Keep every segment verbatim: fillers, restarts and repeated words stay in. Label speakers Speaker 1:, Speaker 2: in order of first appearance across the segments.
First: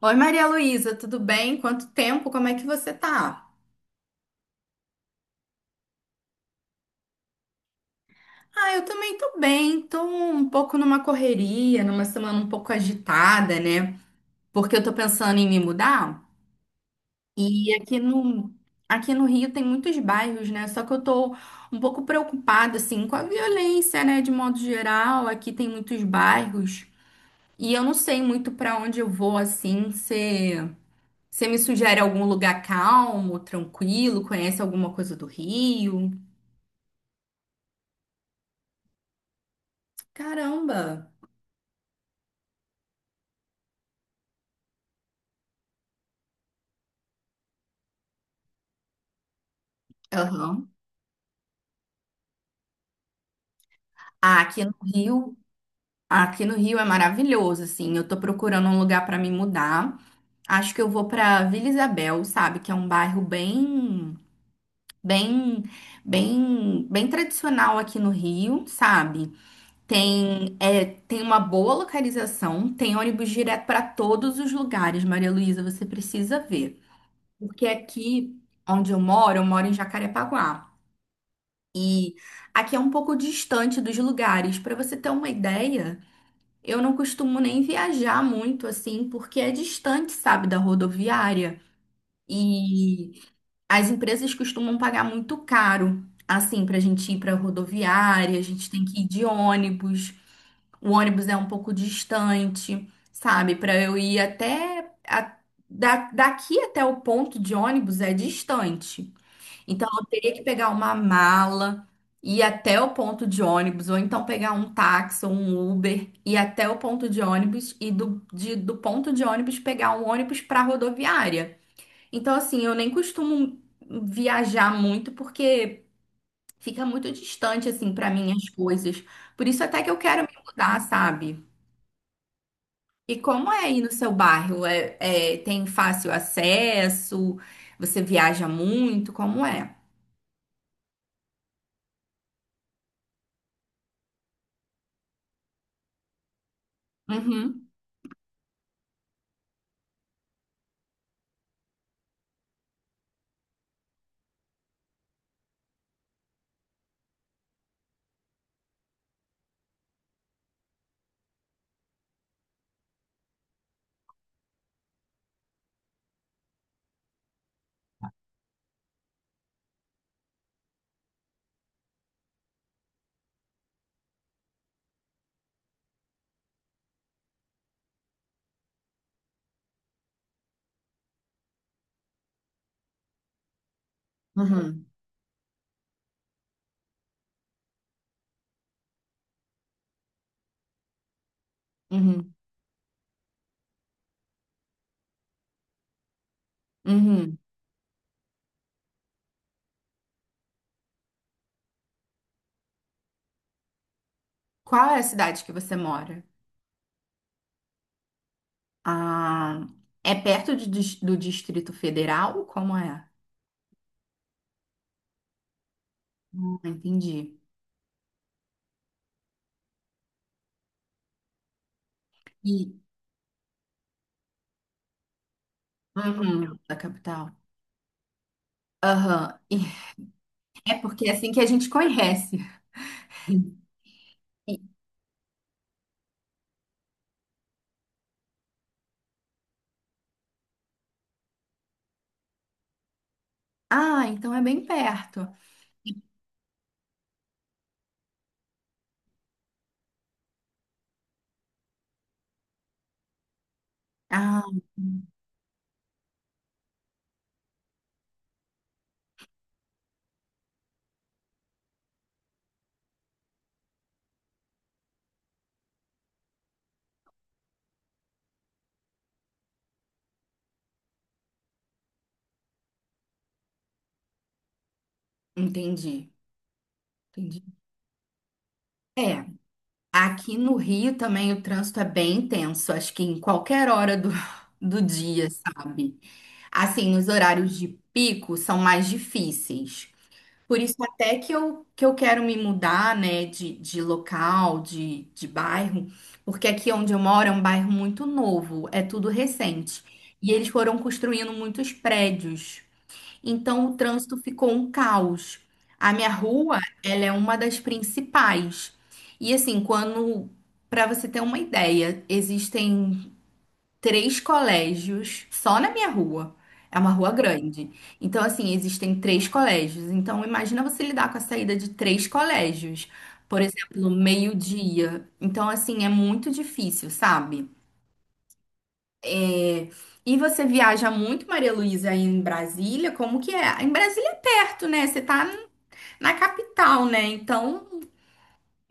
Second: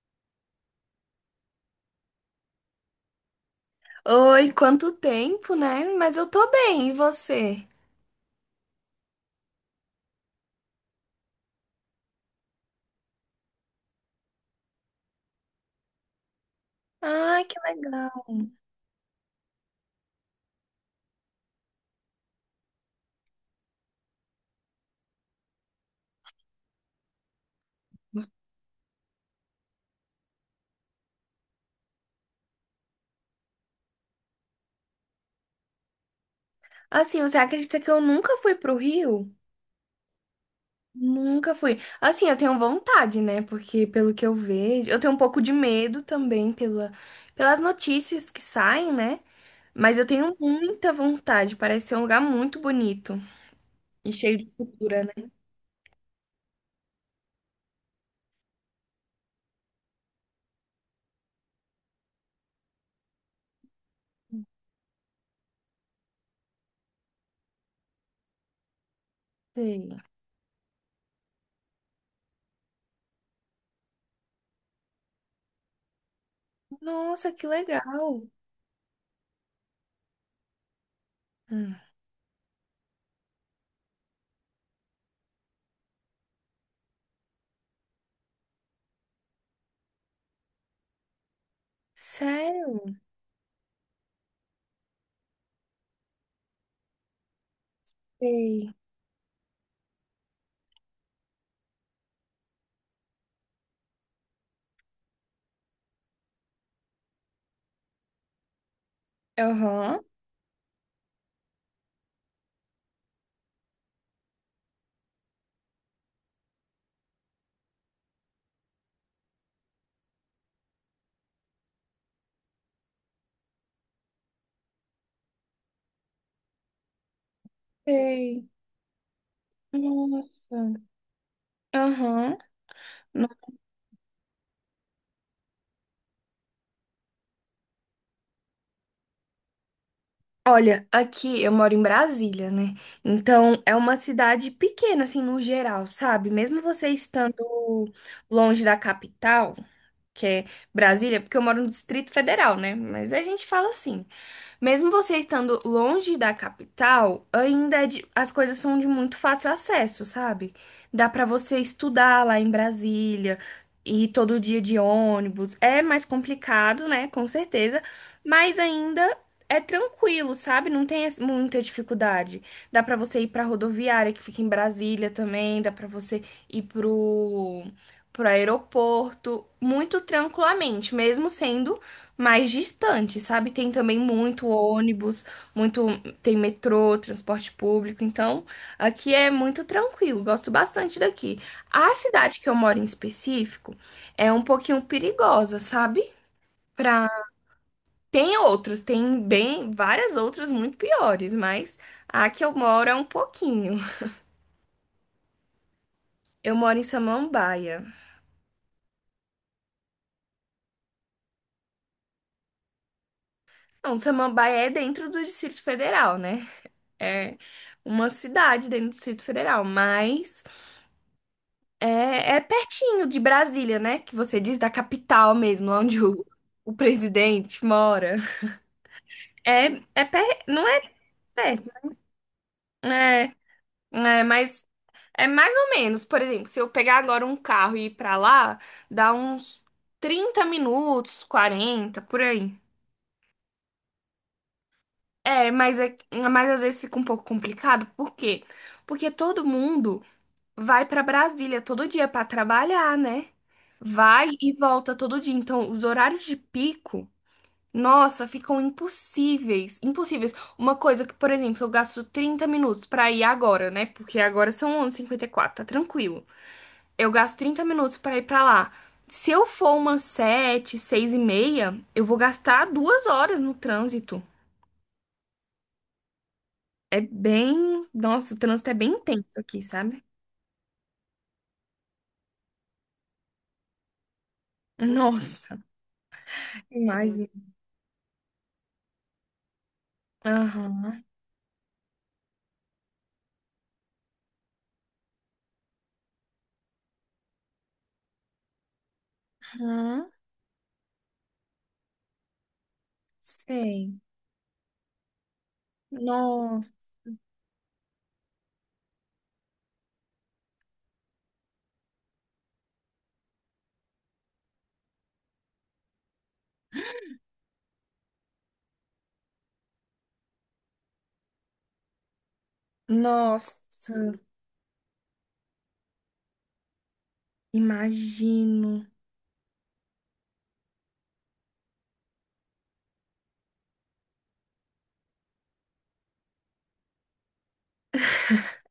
Speaker 1: Oi, Maria Luísa, tudo bem? Quanto tempo? Como é que você tá?
Speaker 2: Oi, quanto tempo, né? Mas eu tô bem, e você?
Speaker 1: Ah, eu também tô bem, tô um pouco numa correria, numa semana um pouco agitada, né? Porque eu tô pensando em me mudar
Speaker 2: Ah, que
Speaker 1: e aqui
Speaker 2: legal.
Speaker 1: no, aqui no Rio tem muitos bairros, né? Só que eu tô um pouco preocupada, assim, com a violência, né? De modo geral, aqui tem muitos bairros e eu não sei muito pra onde eu vou, assim, se... Você me sugere algum lugar calmo, tranquilo? Conhece alguma coisa do Rio?
Speaker 2: Assim, você acredita que eu nunca fui pro Rio?
Speaker 1: Caramba!
Speaker 2: Nunca fui. Assim, eu tenho vontade, né? Porque pelo que eu vejo, eu tenho um pouco de medo também pela, pelas notícias que saem, né? Mas eu tenho
Speaker 1: Aham.
Speaker 2: muita vontade. Parece ser um lugar muito bonito e cheio
Speaker 1: Ah,
Speaker 2: de
Speaker 1: aqui no
Speaker 2: cultura, né?
Speaker 1: Rio, aqui no Rio é maravilhoso, assim. Eu tô procurando um lugar pra me mudar. Acho que eu vou pra Vila Isabel, sabe? Que é um bairro bem, bem, bem, bem tradicional aqui no Rio, sabe?
Speaker 2: Sei.
Speaker 1: Tem, é, tem uma boa localização, tem ônibus direto pra todos os lugares, Maria Luísa, você precisa ver.
Speaker 2: Nossa, que
Speaker 1: Porque
Speaker 2: legal.
Speaker 1: aqui onde eu moro, eu moro em Jacarepaguá.
Speaker 2: Hum.
Speaker 1: Aqui é um pouco distante dos lugares. Para você ter uma ideia, eu não costumo nem viajar muito assim, porque é distante, sabe, da rodoviária.
Speaker 2: Sério?
Speaker 1: E as empresas costumam pagar muito caro, assim, para a gente ir para rodoviária, a gente
Speaker 2: Sei.
Speaker 1: tem que ir de ônibus. O ônibus é um pouco distante, sabe? Para eu ir até a- da- daqui até o ponto de ônibus é distante. Então,
Speaker 2: Aham.
Speaker 1: eu teria que pegar uma mala, ir até o ponto de ônibus, ou então pegar um táxi ou um Uber, ir até o ponto de ônibus e do, de- do ponto de ônibus pegar um ônibus para rodoviária. Então, assim, eu nem costumo viajar muito porque fica muito distante, assim, para mim
Speaker 2: Sei.
Speaker 1: as coisas. Por isso, até que eu quero me
Speaker 2: Nossa.
Speaker 1: mudar, sabe?
Speaker 2: Aham.
Speaker 1: E
Speaker 2: No-
Speaker 1: como é aí no seu bairro? É, é- tem fácil acesso? Você viaja muito? Como é?
Speaker 2: Olha, aqui eu moro em Brasília, né? Então é uma cidade pequena, assim, no geral, sabe? Mesmo você estando
Speaker 1: Uhum,
Speaker 2: longe da capital, que é Brasília, porque eu moro no Distrito Federal, né? Mas a gente fala assim. Mesmo você estando longe da capital, ainda é de- as coisas são de muito fácil acesso, sabe? Dá pra você estudar lá em Brasília, ir todo dia de ônibus. É mais complicado, né? Com certeza, mas ainda é tranquilo, sabe? Não tem es- muita dificuldade. Dá pra você ir pra rodoviária que fica em Brasília também, dá pra você ir pro pro aeroporto muito tranquilamente, mesmo sendo mais distante, sabe? Tem também muito
Speaker 1: uhum,
Speaker 2: ônibus, muito tem metrô, transporte público. Então, aqui é muito tranquilo. Gosto bastante daqui. A
Speaker 1: uhum.
Speaker 2: cidade que eu moro em específico é um pouquinho perigosa, sabe? Pra...
Speaker 1: Uhum.
Speaker 2: Tem outras, tem bem várias outras muito piores, mas a que eu moro é um pouquinho.
Speaker 1: Qual é a cidade que você mora?
Speaker 2: Eu moro em Samambaia.
Speaker 1: Ah, é perto de dis- do Distrito Federal? Como é?
Speaker 2: Não, Samambaia é dentro do Distrito Federal, né?
Speaker 1: Ah,
Speaker 2: É
Speaker 1: entendi.
Speaker 2: uma cidade dentro do Distrito Federal, mas É, é
Speaker 1: E,
Speaker 2: pertinho de Brasília, né? Que você diz da capital mesmo, lá onde o,
Speaker 1: uhum,
Speaker 2: o
Speaker 1: da capital.
Speaker 2: presidente mora.
Speaker 1: Aham. E
Speaker 2: É, é per... não
Speaker 1: é
Speaker 2: é
Speaker 1: porque é assim que a gente
Speaker 2: perto,
Speaker 1: conhece.
Speaker 2: é, é,
Speaker 1: E-
Speaker 2: mas é mais ou menos. Por exemplo, se eu pegar agora um carro e ir pra lá, dá uns trinta minutos, quarenta por aí.
Speaker 1: ah, então é bem perto.
Speaker 2: É, mas, é, mas às vezes fica um pouco complicado. Por quê? Porque todo mundo vai pra Brasília todo dia pra trabalhar, né? Vai
Speaker 1: Ah,
Speaker 2: e volta todo dia. Então, os horários de pico. Nossa, ficam impossíveis, impossíveis. Uma coisa que, por exemplo, eu gasto trinta minutos pra ir agora, né? Porque agora são onze e cinquenta e quatro, tá tranquilo. Eu gasto trinta minutos pra ir pra lá. Se eu for umas sete, seis e meia, eu vou gastar duas horas no trânsito.
Speaker 1: entendi.
Speaker 2: É
Speaker 1: Entendi.
Speaker 2: bem... Nossa, o trânsito é bem
Speaker 1: É,
Speaker 2: intenso aqui, sabe?
Speaker 1: aqui no Rio também o trânsito é bem intenso, acho que em qualquer hora do, do dia,
Speaker 2: Nossa,
Speaker 1: sabe? Assim, nos
Speaker 2: imagina.
Speaker 1: horários de pico são mais difíceis. Por isso
Speaker 2: Aham,
Speaker 1: até que eu, que eu quero me mudar, né, de, de local, de, de bairro, porque aqui onde eu moro é um bairro muito novo, é tudo recente.
Speaker 2: aham,
Speaker 1: E eles foram construindo muitos prédios. Então o
Speaker 2: sei.
Speaker 1: trânsito ficou um caos. A minha rua,
Speaker 2: Nossa,
Speaker 1: ela é uma das principais. E assim, quando, para você ter uma ideia, existem três colégios só na minha rua. É uma rua grande. Então, assim, existem três colégios. Então, imagina você lidar com a saída de três colégios. Por
Speaker 2: nossa,
Speaker 1: exemplo, meio-dia. Então, assim, é muito difícil, sabe?
Speaker 2: imagino.
Speaker 1: É, E você viaja muito, Maria Luísa, aí em Brasília? Como que é? Em Brasília é perto, né? Você tá na capital, né? Então,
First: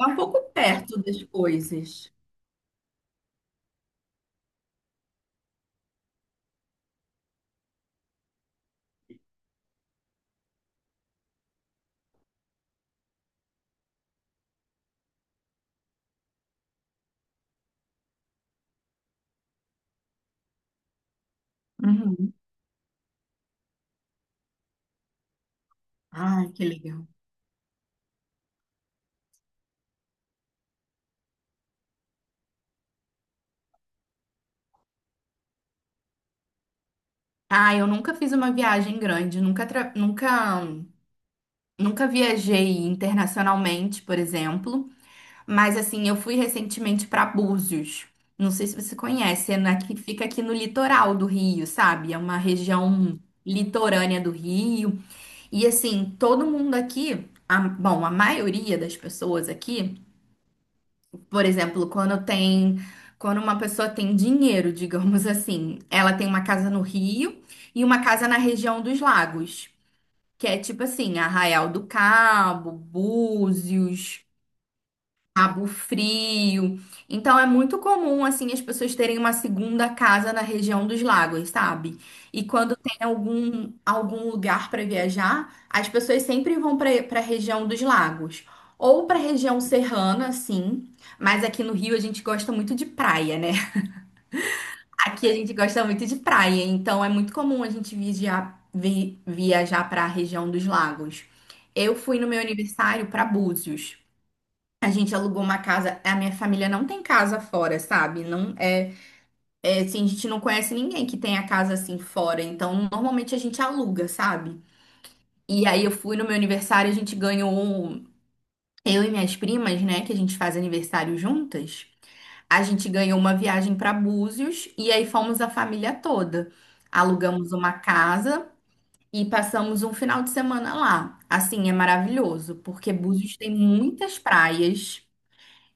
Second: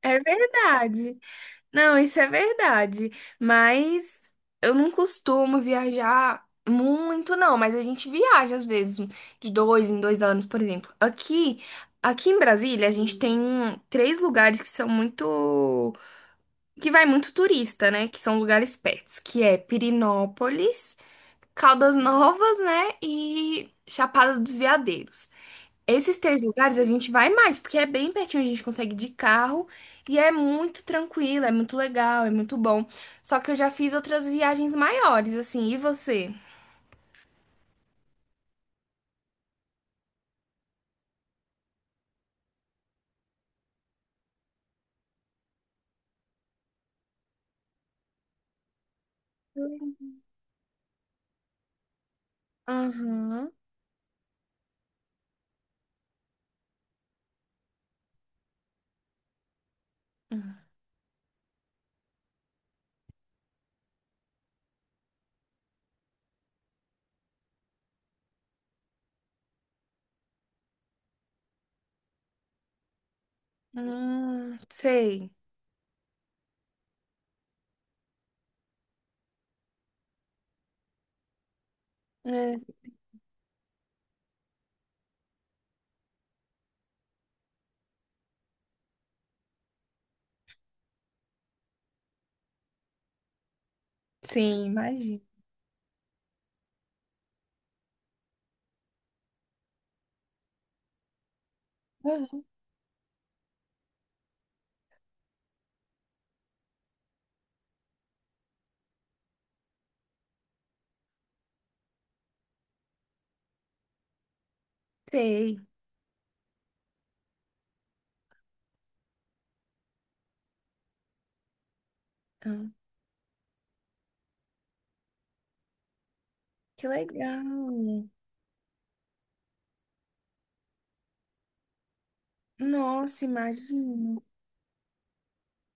Speaker 1: é um
Speaker 2: É
Speaker 1: pouco perto
Speaker 2: verdade.
Speaker 1: das
Speaker 2: Não,
Speaker 1: coisas.
Speaker 2: isso é verdade. Mas eu não costumo viajar muito, não. Mas a gente viaja às vezes, de dois em dois anos, por exemplo. Aqui, aqui em Brasília, a gente tem três lugares que são muito, que vai muito turista, né? Que são lugares pertos, que é Pirinópolis, Caldas
Speaker 1: Uhum.
Speaker 2: Novas, né? E Chapada dos Veadeiros. Esses três
Speaker 1: Ai, que
Speaker 2: lugares a
Speaker 1: legal.
Speaker 2: gente vai mais, porque é bem pertinho, a gente consegue de carro e é muito tranquilo, é muito legal, é muito bom. Só que eu já fiz outras viagens maiores, assim, e você?
Speaker 1: Ah, eu nunca fiz uma viagem grande, nunca, tra- nunca Nunca viajei internacionalmente, por exemplo, mas assim, eu fui recentemente para Búzios. Não sei se você conhece, é na, que fica aqui no litoral do Rio, sabe? É uma região
Speaker 2: Aham.
Speaker 1: litorânea do Rio. E assim, todo mundo aqui, a- bom, a maioria das pessoas aqui,
Speaker 2: Hum,
Speaker 1: por exemplo, quando tem, quando uma pessoa tem dinheiro, digamos assim, ela tem uma casa no Rio e uma casa na região dos lagos que é tipo assim, Arraial do Cabo, Búzios,
Speaker 2: Hum, sei.
Speaker 1: Cabo Frio. Então é muito comum assim as pessoas terem uma segunda casa na região dos lagos, sabe? E
Speaker 2: É,
Speaker 1: quando tem algum algum lugar para viajar, as pessoas sempre vão para para a região dos lagos. Ou para a região serrana, sim, mas aqui no Rio a gente gosta muito de praia, né?
Speaker 2: sim, imagino.
Speaker 1: Aqui a gente gosta muito de praia, então é muito comum a gente viajar, vi- viajar para a região dos lagos. Eu fui no meu
Speaker 2: Aham.
Speaker 1: aniversário para Búzios. A gente alugou uma casa. A minha família não tem casa fora, sabe? Não é, é assim, a gente não conhece ninguém que tenha casa assim fora. Então, normalmente a gente aluga, sabe?
Speaker 2: Sei.
Speaker 1: E aí eu fui no meu aniversário, a gente ganhou um- Eu e minhas primas, né? Que a gente faz aniversário juntas. A
Speaker 2: Ah,
Speaker 1: gente ganhou uma viagem para Búzios e aí fomos a família toda.
Speaker 2: que
Speaker 1: Alugamos uma
Speaker 2: legal.
Speaker 1: casa e passamos um final de semana lá. Assim, é maravilhoso, porque
Speaker 2: Nossa,
Speaker 1: Búzios tem muitas
Speaker 2: imagino.
Speaker 1: praias.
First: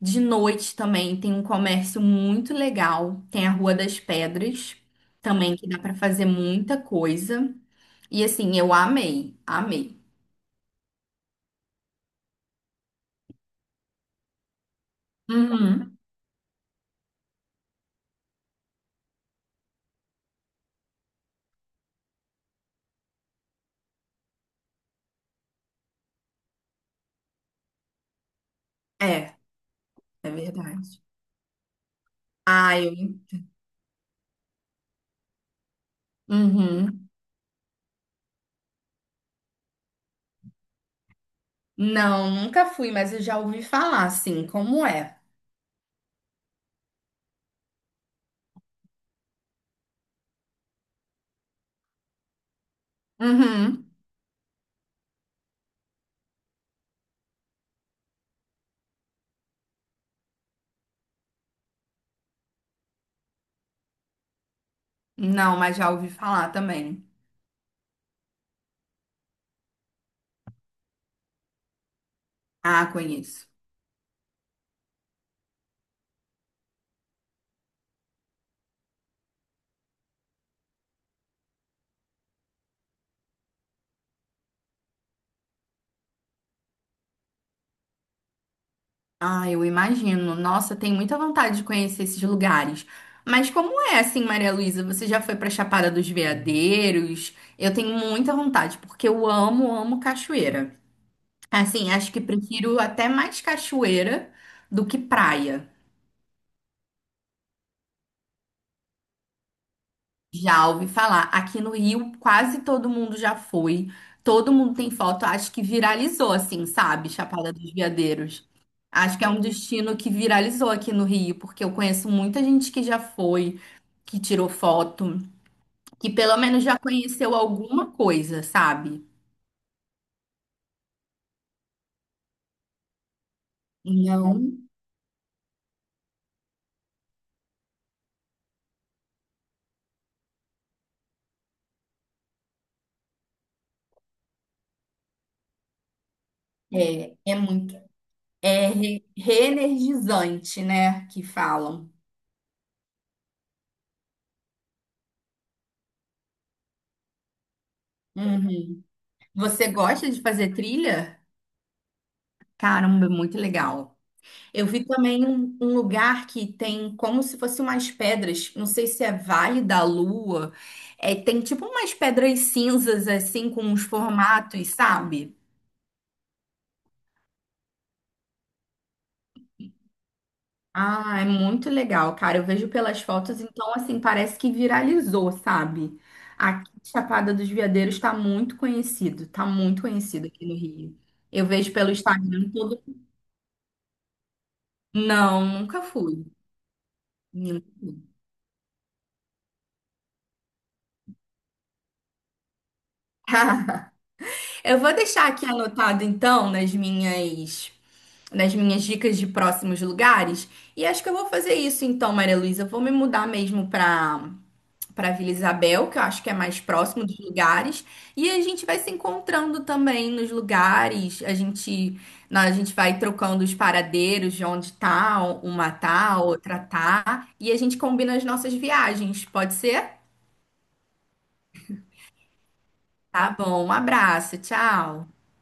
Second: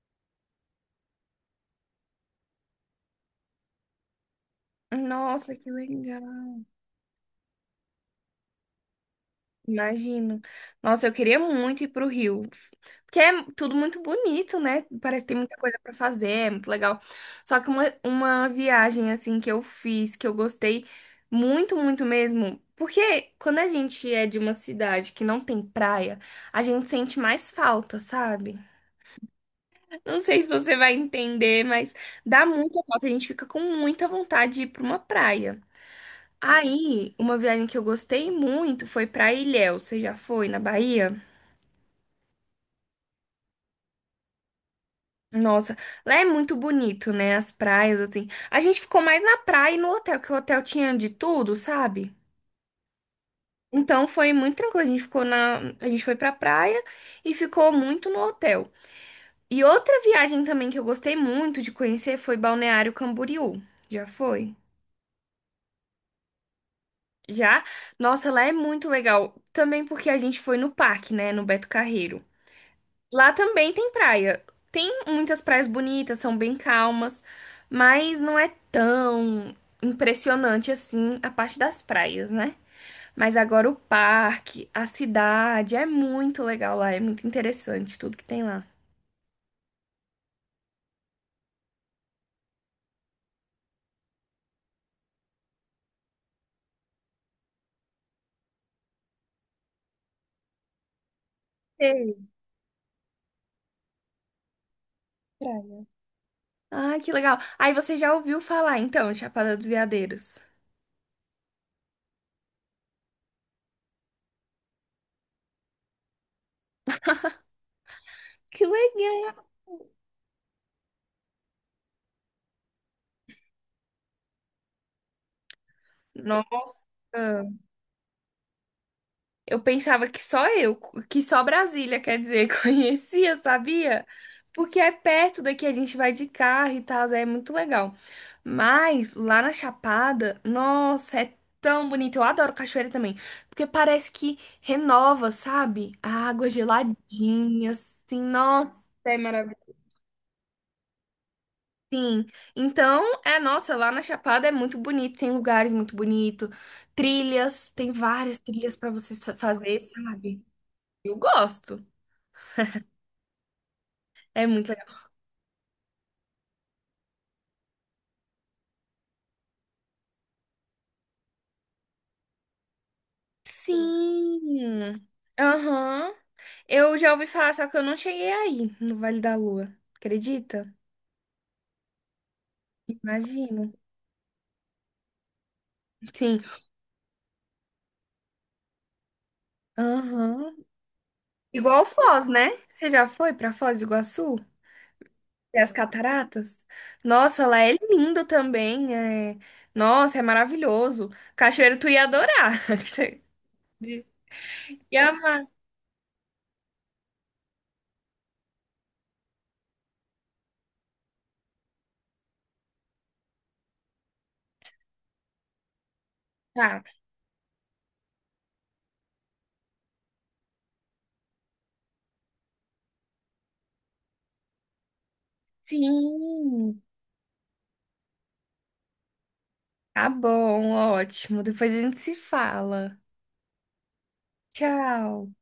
Speaker 1: De noite também tem um comércio muito legal. Tem a Rua das Pedras
Speaker 2: Nossa,
Speaker 1: também, que
Speaker 2: que
Speaker 1: dá para
Speaker 2: legal.
Speaker 1: fazer muita coisa. E assim, eu amei, amei.
Speaker 2: Imagino. Nossa, eu queria muito ir pro Rio. Porque é tudo muito bonito, né? Parece que tem muita coisa pra
Speaker 1: Uhum.
Speaker 2: fazer, é muito legal. Só que uma, uma viagem, assim, que eu fiz, que eu gostei muito, muito mesmo. Porque quando a gente é de uma cidade que não tem praia, a gente sente mais falta, sabe?
Speaker 1: É,
Speaker 2: Não
Speaker 1: é
Speaker 2: sei se você vai
Speaker 1: verdade.
Speaker 2: entender, mas dá
Speaker 1: Ah,
Speaker 2: muita falta. A
Speaker 1: eu
Speaker 2: gente fica com muita vontade de ir pra uma praia.
Speaker 1: Uhum.
Speaker 2: Aí, uma viagem que eu gostei muito foi pra Ilhéus. Você já foi na Bahia?
Speaker 1: Não, nunca fui, mas eu já ouvi falar, assim, como é.
Speaker 2: Nossa, lá é muito bonito, né? As praias, assim. A gente ficou mais na praia e no hotel, que o hotel tinha de tudo, sabe?
Speaker 1: Uhum.
Speaker 2: Então foi muito tranquilo. A gente ficou na. A gente foi pra praia e ficou muito no hotel. E outra viagem também que eu gostei muito de conhecer foi Balneário Camboriú. Já foi?
Speaker 1: Não, mas já ouvi falar também.
Speaker 2: Já? Nossa, lá é muito legal. Também porque a gente foi no parque, né? No Beto Carreiro.
Speaker 1: Ah,
Speaker 2: Lá
Speaker 1: conheço.
Speaker 2: também tem praia. Tem muitas praias bonitas, são bem calmas, mas não é tão impressionante assim a parte das praias, né? Mas agora o parque, a cidade, é muito legal lá, é muito interessante tudo que tem lá.
Speaker 1: Ah, eu imagino. Nossa, tem muita vontade de conhecer esses lugares. Mas como é assim, Maria Luísa? Você já foi pra Chapada dos Veadeiros? Eu tenho muita vontade, porque eu amo, amo cachoeira. Assim, acho
Speaker 2: Ei,
Speaker 1: que prefiro até mais cachoeira do que praia.
Speaker 2: praia. Ah, que legal. Aí você já ouviu falar então, Chapada dos Veadeiros?
Speaker 1: Já ouvi falar. Aqui no Rio, quase todo mundo já foi. Todo mundo tem foto. Acho que viralizou, assim, sabe? Chapada dos Veadeiros.
Speaker 2: Que
Speaker 1: Acho que é um
Speaker 2: legal.
Speaker 1: destino que viralizou aqui no Rio, porque eu conheço muita gente que já foi, que tirou foto, que pelo menos já
Speaker 2: Nossa.
Speaker 1: conheceu alguma coisa, sabe?
Speaker 2: Eu pensava que só eu, que só Brasília, quer dizer, conhecia, sabia?
Speaker 1: Não,
Speaker 2: Porque é perto daqui, a gente vai de carro e tal, é muito legal. Mas lá na Chapada, nossa, é tão bonito. Eu adoro cachoeira também, porque parece que renova, sabe? A água
Speaker 1: é, é
Speaker 2: geladinha,
Speaker 1: muito,
Speaker 2: assim,
Speaker 1: é
Speaker 2: nossa,
Speaker 1: re-
Speaker 2: é maravilhoso.
Speaker 1: reenergizante, né? Que falam.
Speaker 2: Então, é, nossa, lá na Chapada é muito bonito, tem lugares muito bonitos, trilhas, tem várias trilhas
Speaker 1: Uhum.
Speaker 2: pra você sa-
Speaker 1: Você
Speaker 2: fazer,
Speaker 1: gosta de
Speaker 2: sabe?
Speaker 1: fazer
Speaker 2: Eu
Speaker 1: trilha?
Speaker 2: gosto.
Speaker 1: Caramba, é muito legal.
Speaker 2: É
Speaker 1: Eu
Speaker 2: muito
Speaker 1: vi também um, um lugar que tem como se fossem umas pedras, não sei se é Vale da Lua, é, tem tipo umas pedras cinzas assim com uns formatos,
Speaker 2: Sim.
Speaker 1: sabe?
Speaker 2: Aham. Eu já ouvi falar, só que eu não cheguei aí, no Vale da Lua. Acredita?
Speaker 1: Ah, é muito legal, cara. Eu vejo pelas fotos,
Speaker 2: Imagino.
Speaker 1: então assim, parece que viralizou, sabe?
Speaker 2: Sim.
Speaker 1: Aqui, Chapada dos Veadeiros está muito conhecido, tá muito conhecido aqui
Speaker 2: Aham.
Speaker 1: no Rio. Eu vejo
Speaker 2: Igual
Speaker 1: pelo
Speaker 2: Foz, né?
Speaker 1: Instagram todo.
Speaker 2: Você já foi pra Foz do Iguaçu?
Speaker 1: Não,
Speaker 2: E as
Speaker 1: nunca fui.
Speaker 2: cataratas? Nossa, lá
Speaker 1: Nunca
Speaker 2: é
Speaker 1: fui.
Speaker 2: lindo também. É... Nossa, é maravilhoso. Cachoeiro, tu ia adorar. Você
Speaker 1: Eu vou
Speaker 2: ia
Speaker 1: deixar
Speaker 2: amar.
Speaker 1: aqui anotado então nas minhas nas minhas dicas de próximos lugares. E acho que eu vou fazer isso então, Maria Luísa. Eu Vou me mudar mesmo para para Vila Isabel, que eu acho que é mais
Speaker 2: Tá.
Speaker 1: próximo dos lugares. E a gente vai se encontrando também nos lugares. A gente, na- a gente vai trocando os paradeiros de onde tá, uma tá, outra
Speaker 2: Sim.
Speaker 1: tá. E a gente combina as nossas viagens. Pode ser?
Speaker 2: Tá bom, ótimo. Depois a gente se fala.
Speaker 1: Tá bom, um abraço, tchau.
Speaker 2: Tchau.